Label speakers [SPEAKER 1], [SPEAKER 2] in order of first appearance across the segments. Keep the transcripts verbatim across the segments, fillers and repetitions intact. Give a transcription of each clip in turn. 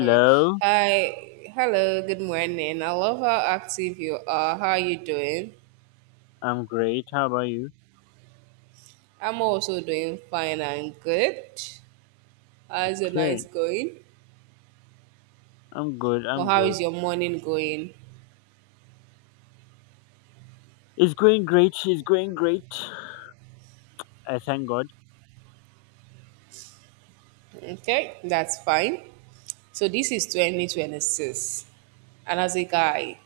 [SPEAKER 1] Okay. Hi. Hello. Good morning. I love how active you are. How are you doing?
[SPEAKER 2] I'm great. How about you?
[SPEAKER 1] I'm also doing fine and good. How's your night
[SPEAKER 2] Okay,
[SPEAKER 1] going?
[SPEAKER 2] I'm good.
[SPEAKER 1] Or
[SPEAKER 2] I'm
[SPEAKER 1] how is
[SPEAKER 2] good.
[SPEAKER 1] your morning going?
[SPEAKER 2] It's going great. It's going great. I thank God.
[SPEAKER 1] Okay, that's fine. So this is twenty twenty-six. And as a guy,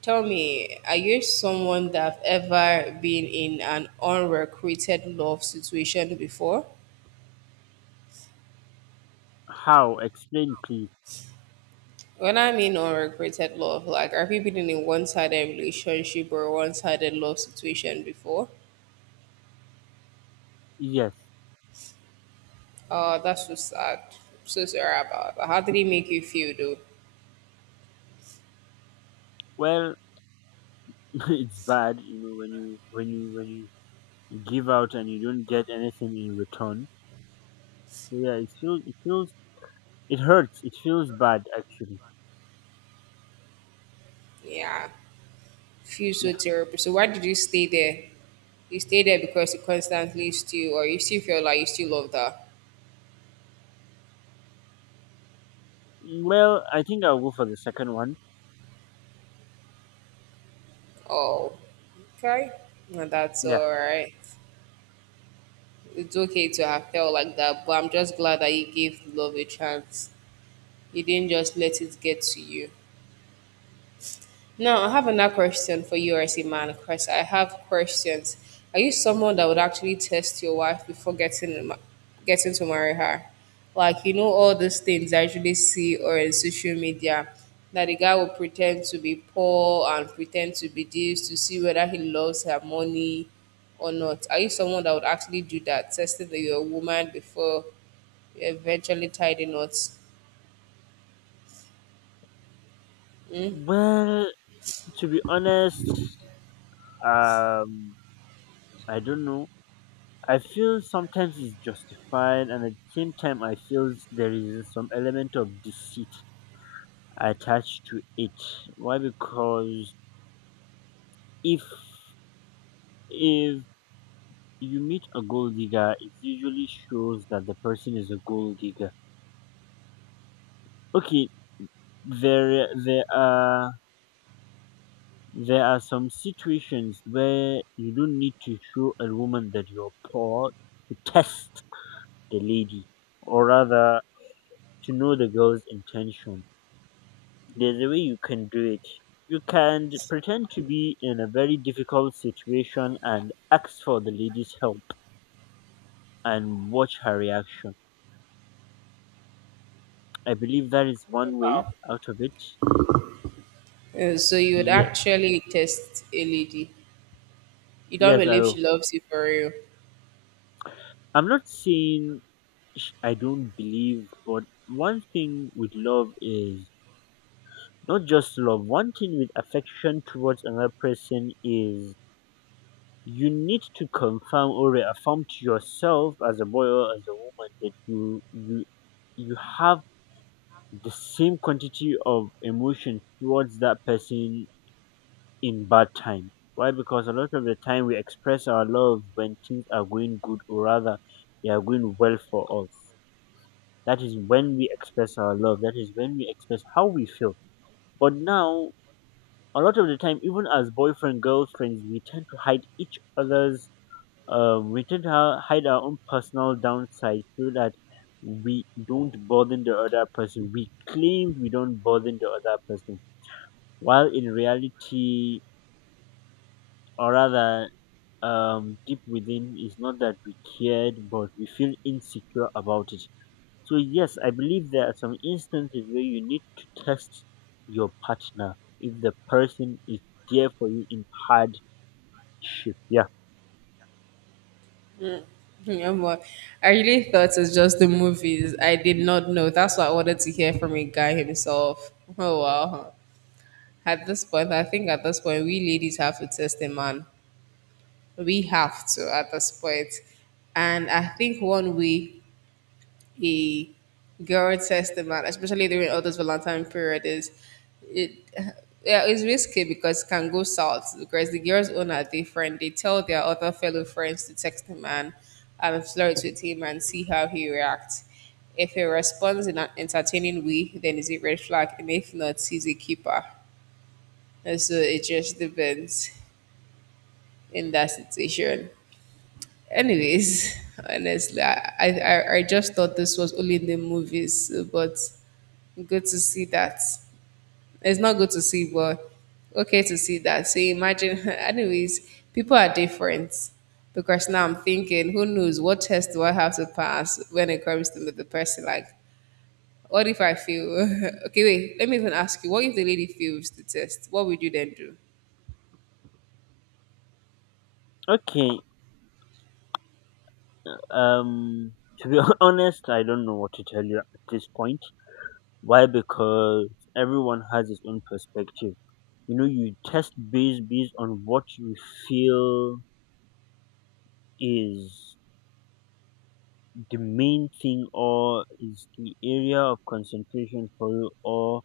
[SPEAKER 1] tell me, are you someone that have ever been in an unrecruited love situation before?
[SPEAKER 2] How? Explain, please.
[SPEAKER 1] When I mean unrequited love, like have you been in a one-sided relationship or a one-sided love situation before?
[SPEAKER 2] Yes.
[SPEAKER 1] Oh, that's so sad. So sorry about that. How did it make you feel though?
[SPEAKER 2] Well, it's bad, you know, when you when you when you you give out and you don't get anything in return. So yeah, it feels it feels it hurts. It feels bad actually.
[SPEAKER 1] Yeah, feel so
[SPEAKER 2] Yeah.
[SPEAKER 1] terrible. So why did you stay there? You stay there because you constantly still, or you still feel like you still love that.
[SPEAKER 2] Well, I think I'll go for the second one.
[SPEAKER 1] Oh, okay. No, that's
[SPEAKER 2] Yeah.
[SPEAKER 1] all right. It's okay to have felt like that, but I'm just glad that you gave love a chance. You didn't just let it get to you. Now, I have another question for you as a man, because I have questions. Are you someone that would actually test your wife before getting ma- getting to marry her? Like, you know, all these things I usually see or in social media that the guy will pretend to be poor and pretend to be this to see whether he loves her money or not. Are you someone that would actually do that, testing that you're a woman before you eventually tie the knots?
[SPEAKER 2] Well, to be honest, um, I don't know. I feel sometimes it's justified, and at the same time, I feel there is some element of deceit attached to it. Why? Because if if you meet a gold digger, it usually shows that the person is a gold digger. Okay, there there are there are some situations where you don't need to show a woman that you're poor to test the lady, or rather to know the girl's intention. There's a way you can do it. You can pretend to be in a very difficult situation and ask for the lady's help and watch her reaction. I believe that is one way out of it.
[SPEAKER 1] Uh, so you would
[SPEAKER 2] Yes,
[SPEAKER 1] actually test a lady. You don't
[SPEAKER 2] yes, I
[SPEAKER 1] believe she
[SPEAKER 2] will.
[SPEAKER 1] loves you for real.
[SPEAKER 2] I'm not saying sh- I don't believe, but one thing with love is not just love. One thing with affection towards another person is, you need to confirm or reaffirm to yourself as a boy or as a woman that you you you have the same quantity of emotion towards that person in bad times. Why? Because a lot of the time we express our love when things are going good or rather they are going well for us. That is when we express our love. That is when we express how we feel. But now a lot of the time, even as boyfriend, girlfriends, we tend to hide each other's. Uh, we tend to hi- hide our own personal downside so that we don't burden the other person. We claim we don't burden the other person, while in reality, or rather, um, deep within, is not that we cared, but we feel insecure about it. So yes, I believe there are some instances where you need to test your partner if the person is there for you in hardship. Yeah.
[SPEAKER 1] No more. I really thought it's just the movies. I did not know. That's what I wanted to hear from a guy himself. Oh wow. At this point, I think at this point we ladies have to test a man. We have to at this point. And I think one way a girl tests a man, especially during all this Valentine period, is it. Yeah, it's risky because it can go south because the girls' own are different. They tell their other fellow friends to text him and um, flirt with him and see how he reacts. If he responds in an entertaining way, then is a red flag, and if not, he's a keeper. And so it just depends in that situation. Anyways, honestly, I, I, I just thought this was only in the movies, but good to see that. It's not good to see, but okay to see that. So imagine, anyways, people are different because now I'm thinking, who knows what test do I have to pass when it comes to the person? Like, what if I fail? Okay, wait, let me even ask you, what if the lady fails the test? What would you then do?
[SPEAKER 2] Okay. Um, to be honest, I don't know what to tell you at this point. Why? Because everyone has his own perspective. You know, you test based based on what you feel is the main thing, or is the area of concentration for you, or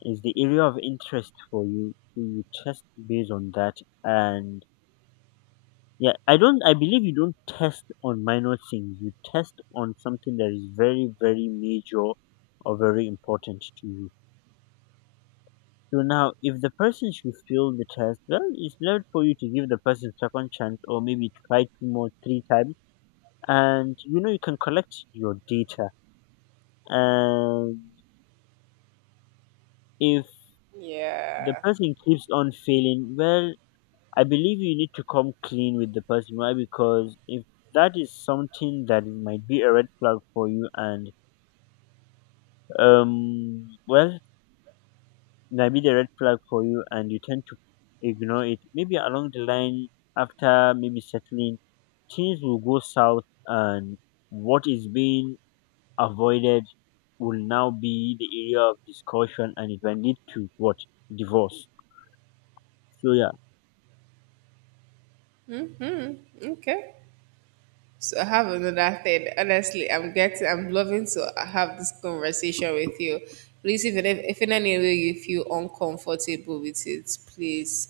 [SPEAKER 2] is the area of interest for you. So you test based on that. And yeah, I don't. I believe you don't test on minor things. You test on something that is very, very major or very important to you. So now, if the person should fail the test, well, it's not for you to give the person second chance or maybe try two more, three times, and you know you can collect your data. And if the
[SPEAKER 1] Yeah.
[SPEAKER 2] person keeps on failing, well, I believe you need to come clean with the person. Why? Because if that is something that might be a red flag for you and um well, might be the red flag for you and you tend to ignore it maybe along the line after maybe settling, things will go south, and what is being avoided will now be the area of discussion, and it will lead to what? Divorce. So yeah.
[SPEAKER 1] Okay. So I have another thing. Honestly, I'm getting, I'm loving to have this conversation with you. Please, if in, if in any way you feel uncomfortable with it, please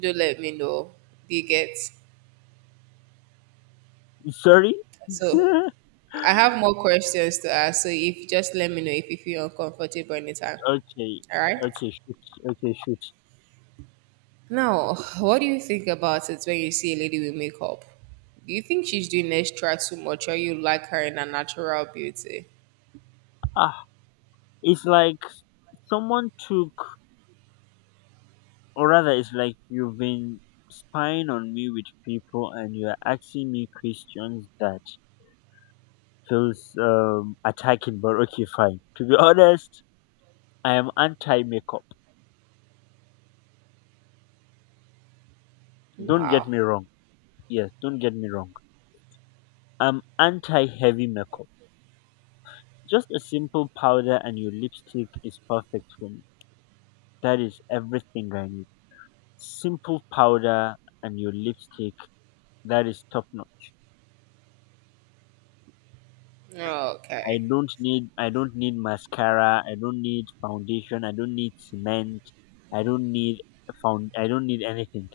[SPEAKER 1] do let me know. Do you get?
[SPEAKER 2] Sorry.
[SPEAKER 1] So I
[SPEAKER 2] Okay.
[SPEAKER 1] have more questions to ask. So if just let me know if you feel uncomfortable anytime. All right.
[SPEAKER 2] Okay, shoot. Okay, shoot.
[SPEAKER 1] Now, what do you think about it when you see a lady with makeup? Do you think she's doing extra too much or you like her in her natural beauty?
[SPEAKER 2] Ah, it's like someone took. Or rather, it's like you've been spying on me with people and you're asking me questions that feels um, attacking, but okay, fine. To be honest, I am anti makeup. Don't get
[SPEAKER 1] Wow.
[SPEAKER 2] me wrong. Yes, don't get me wrong. I'm anti heavy makeup. Just a simple powder and your lipstick is perfect for me. That is everything I need. Simple powder and your lipstick, that is top notch. I
[SPEAKER 1] Okay.
[SPEAKER 2] don't need I don't need mascara, I don't need foundation, I don't need cement, I don't need found I don't need anything.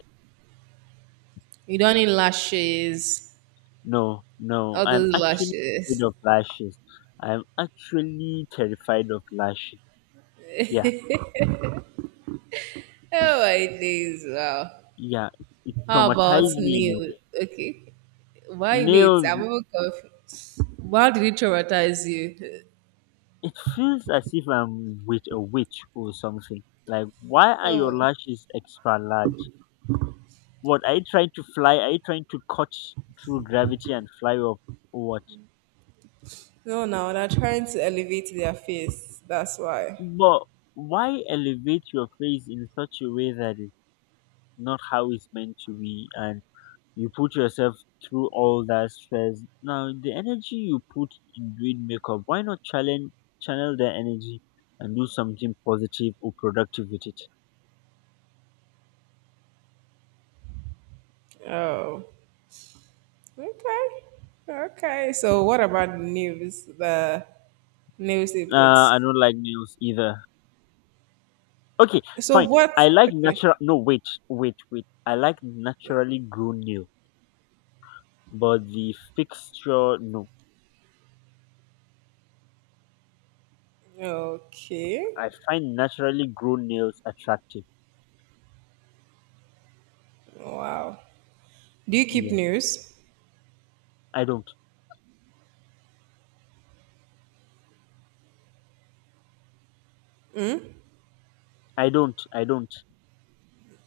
[SPEAKER 1] You don't need lashes.
[SPEAKER 2] No, no,
[SPEAKER 1] All
[SPEAKER 2] I'm
[SPEAKER 1] those
[SPEAKER 2] actually afraid
[SPEAKER 1] lashes.
[SPEAKER 2] of lashes. I'm actually terrified of lashes. Yeah, it
[SPEAKER 1] Oh
[SPEAKER 2] f-
[SPEAKER 1] my days. Wow.
[SPEAKER 2] yeah, it, it
[SPEAKER 1] How about
[SPEAKER 2] traumatized me in a
[SPEAKER 1] Neil?
[SPEAKER 2] way.
[SPEAKER 1] Okay. Why wait?
[SPEAKER 2] Nails,
[SPEAKER 1] I'm even confused. Why did it traumatize you?
[SPEAKER 2] it feels as if I'm with a witch or something. Like, why are your
[SPEAKER 1] Oh,
[SPEAKER 2] lashes extra large? What are you trying to fly? Are you trying to cut through gravity and fly off? What?
[SPEAKER 1] no, now they're trying to elevate their face. That's why.
[SPEAKER 2] But why elevate your face in such a way that it's not how it's meant to be and you put yourself through all that stress? Now the energy you put in doing makeup, why not challenge channel that energy and do something positive or productive with it?
[SPEAKER 1] Oh, okay. Okay. So, what about the news? The news they put.
[SPEAKER 2] Nah, I don't like nails either. Okay,
[SPEAKER 1] So,
[SPEAKER 2] fine.
[SPEAKER 1] what?
[SPEAKER 2] I like
[SPEAKER 1] Okay.
[SPEAKER 2] natural. No, wait, wait, wait. I like naturally grown nail, but the fixture no.
[SPEAKER 1] Okay.
[SPEAKER 2] I find naturally grown nails attractive.
[SPEAKER 1] Wow. Do you keep
[SPEAKER 2] Yes,
[SPEAKER 1] news?
[SPEAKER 2] I don't. I don't. I don't.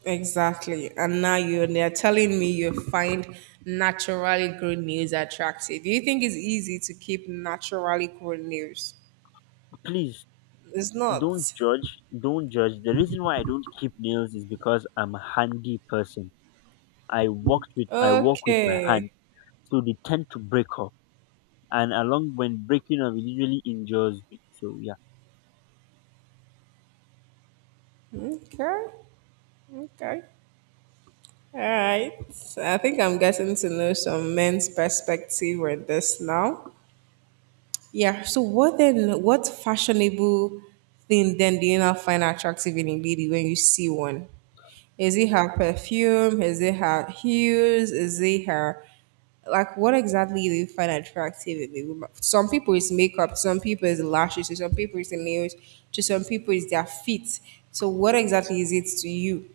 [SPEAKER 1] Exactly. And now you're and they're telling me you find naturally grown nails attractive. Do you think it's easy to keep naturally grown nails?
[SPEAKER 2] Please
[SPEAKER 1] It's
[SPEAKER 2] don't
[SPEAKER 1] not.
[SPEAKER 2] judge. Don't judge. The reason why I don't keep nails is because I'm a handy person. I worked with I work with my hand,
[SPEAKER 1] Okay.
[SPEAKER 2] so they tend to break off. And along when breaking off, it usually injures me. So yeah.
[SPEAKER 1] Okay. Okay. All right. I think I'm getting to know some men's perspective with this now. Yeah. So what then? What fashionable thing then do you now find attractive in a lady when you see one? Is it her perfume? Is it her heels? Is it her like what exactly do you find attractive in a woman? Some people it's makeup, some people it's lashes, to some people it's the nails, to some people it's their feet. So what exactly is it to you?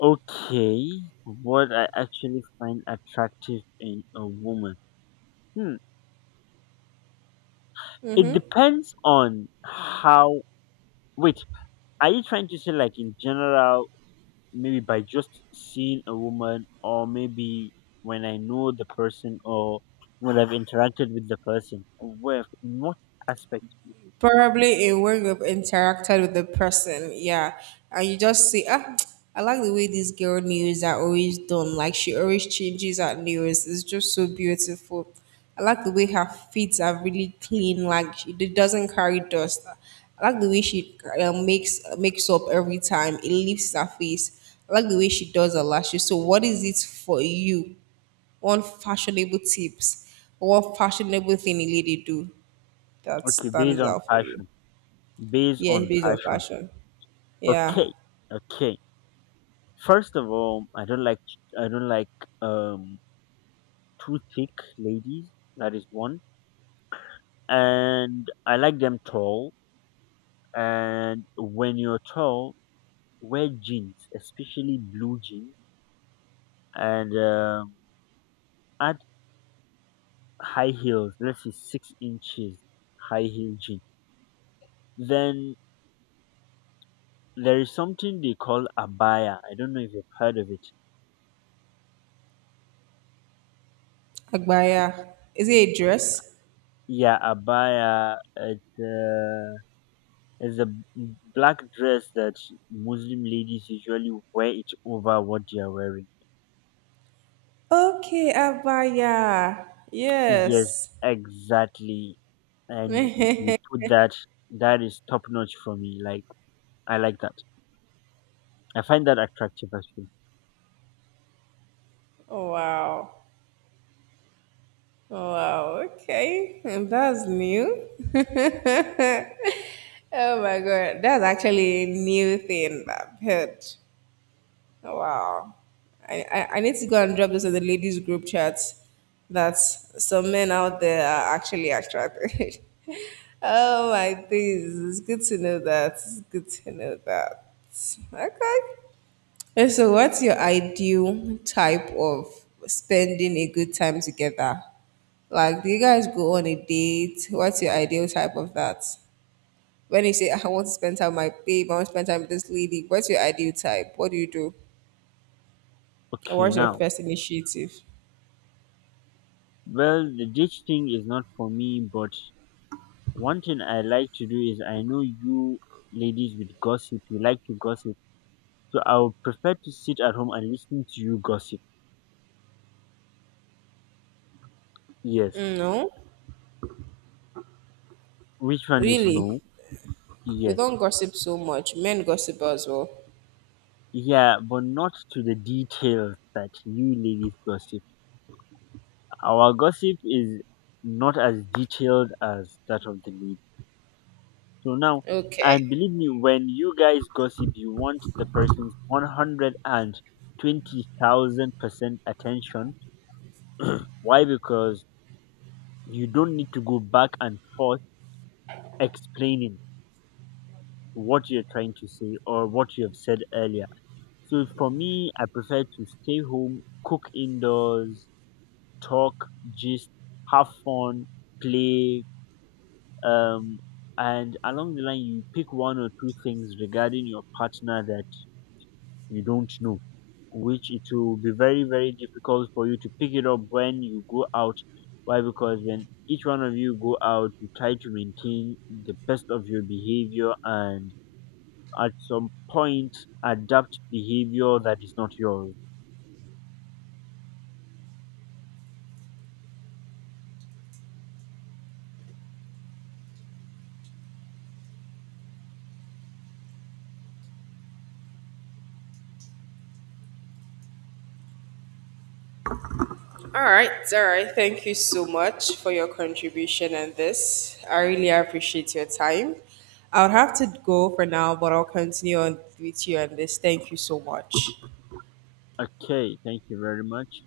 [SPEAKER 2] Okay, what I actually find attractive in a woman. Hmm. It depends on how. Wait, are you trying to say like in general maybe by just seeing a woman or maybe when I know the person or when I've interacted with the person. Well, in what aspect?
[SPEAKER 1] Probably a when you've interacted with the person, yeah, and you just see, ah, I like the way this girl nails are always done. Like she always changes her nails. It's just so beautiful. I like the way her feet are really clean. Like she, it doesn't carry dust. I like the way she uh, makes makes up every time. It lifts her face. I like the way she does her lashes. So, what is it for you? One fashionable tips, one fashionable thing a lady do that
[SPEAKER 2] Okay, based
[SPEAKER 1] stands
[SPEAKER 2] on
[SPEAKER 1] out for you?
[SPEAKER 2] fashion. Based
[SPEAKER 1] Yes. It's
[SPEAKER 2] on
[SPEAKER 1] based on
[SPEAKER 2] fashion.
[SPEAKER 1] fashion. Yeah.
[SPEAKER 2] Okay, okay. First of all, I don't like I don't like um too thick ladies. That is one, and I like them tall. And when you're tall, wear jeans, especially blue jeans, and um, add high heels, let's say six inches high heel jean. Then there is something they call abaya. I don't know if you've heard of it.
[SPEAKER 1] Agbaya. Is it a dress?
[SPEAKER 2] Yeah, abaya. It's, uh, it's a b- black dress that Muslim ladies usually wear it over what they are wearing.
[SPEAKER 1] Okay, Abaya.
[SPEAKER 2] Yes,
[SPEAKER 1] Yes.
[SPEAKER 2] exactly. And you put that. That is top notch for me. Like I like that. I find that attractive as well.
[SPEAKER 1] Wow. Oh, wow. Okay. And that's new. Oh my God. That's actually a new thing that I've heard. Oh, wow. I, I, I need to go and drop this in the ladies group chat that some men out there are actually attracted. Oh my days. It's good to know that. It's good to know that. Okay. And so what's your ideal type of spending a good time together? Like, do you guys go on a date? What's your ideal type of that? When you say, I want to spend time with my babe, I want to spend time with this lady, what's your ideal type? What do you do? Or
[SPEAKER 2] Okay,
[SPEAKER 1] what's your
[SPEAKER 2] now.
[SPEAKER 1] first initiative?
[SPEAKER 2] Well, the ditch thing is not for me, but one thing I like to do is, I know you ladies with gossip, you like to gossip. So I would prefer to sit at home and listen to you gossip. Yes.
[SPEAKER 1] No,
[SPEAKER 2] Which one is
[SPEAKER 1] really.
[SPEAKER 2] no?
[SPEAKER 1] We
[SPEAKER 2] Yes.
[SPEAKER 1] don't gossip so much. Men gossip as well.
[SPEAKER 2] Yeah, but not to the details that you ladies gossip. Our gossip is not as detailed as that of the ladies. So now,
[SPEAKER 1] Okay.
[SPEAKER 2] and believe me, when you guys gossip, you want the person's one hundred twenty thousand percent attention. Why? Because you don't need to go back and forth explaining what you're trying to say or what you have said earlier. So for me, I prefer to stay home, cook indoors, talk, gist, have fun, play, um, and along the line, you pick one or two things regarding your partner that you don't know, which it will be very, very difficult for you to pick it up when you go out. Why? Because when each one of you go out, you try to maintain the best of your behavior and at some point adapt behavior that is not yours.
[SPEAKER 1] All right. All right. Thank you so much for your contribution and this. I really appreciate your time. I'll have to go for now, but I'll continue on with you on this. Thank you so much.
[SPEAKER 2] Okay, thank you very much.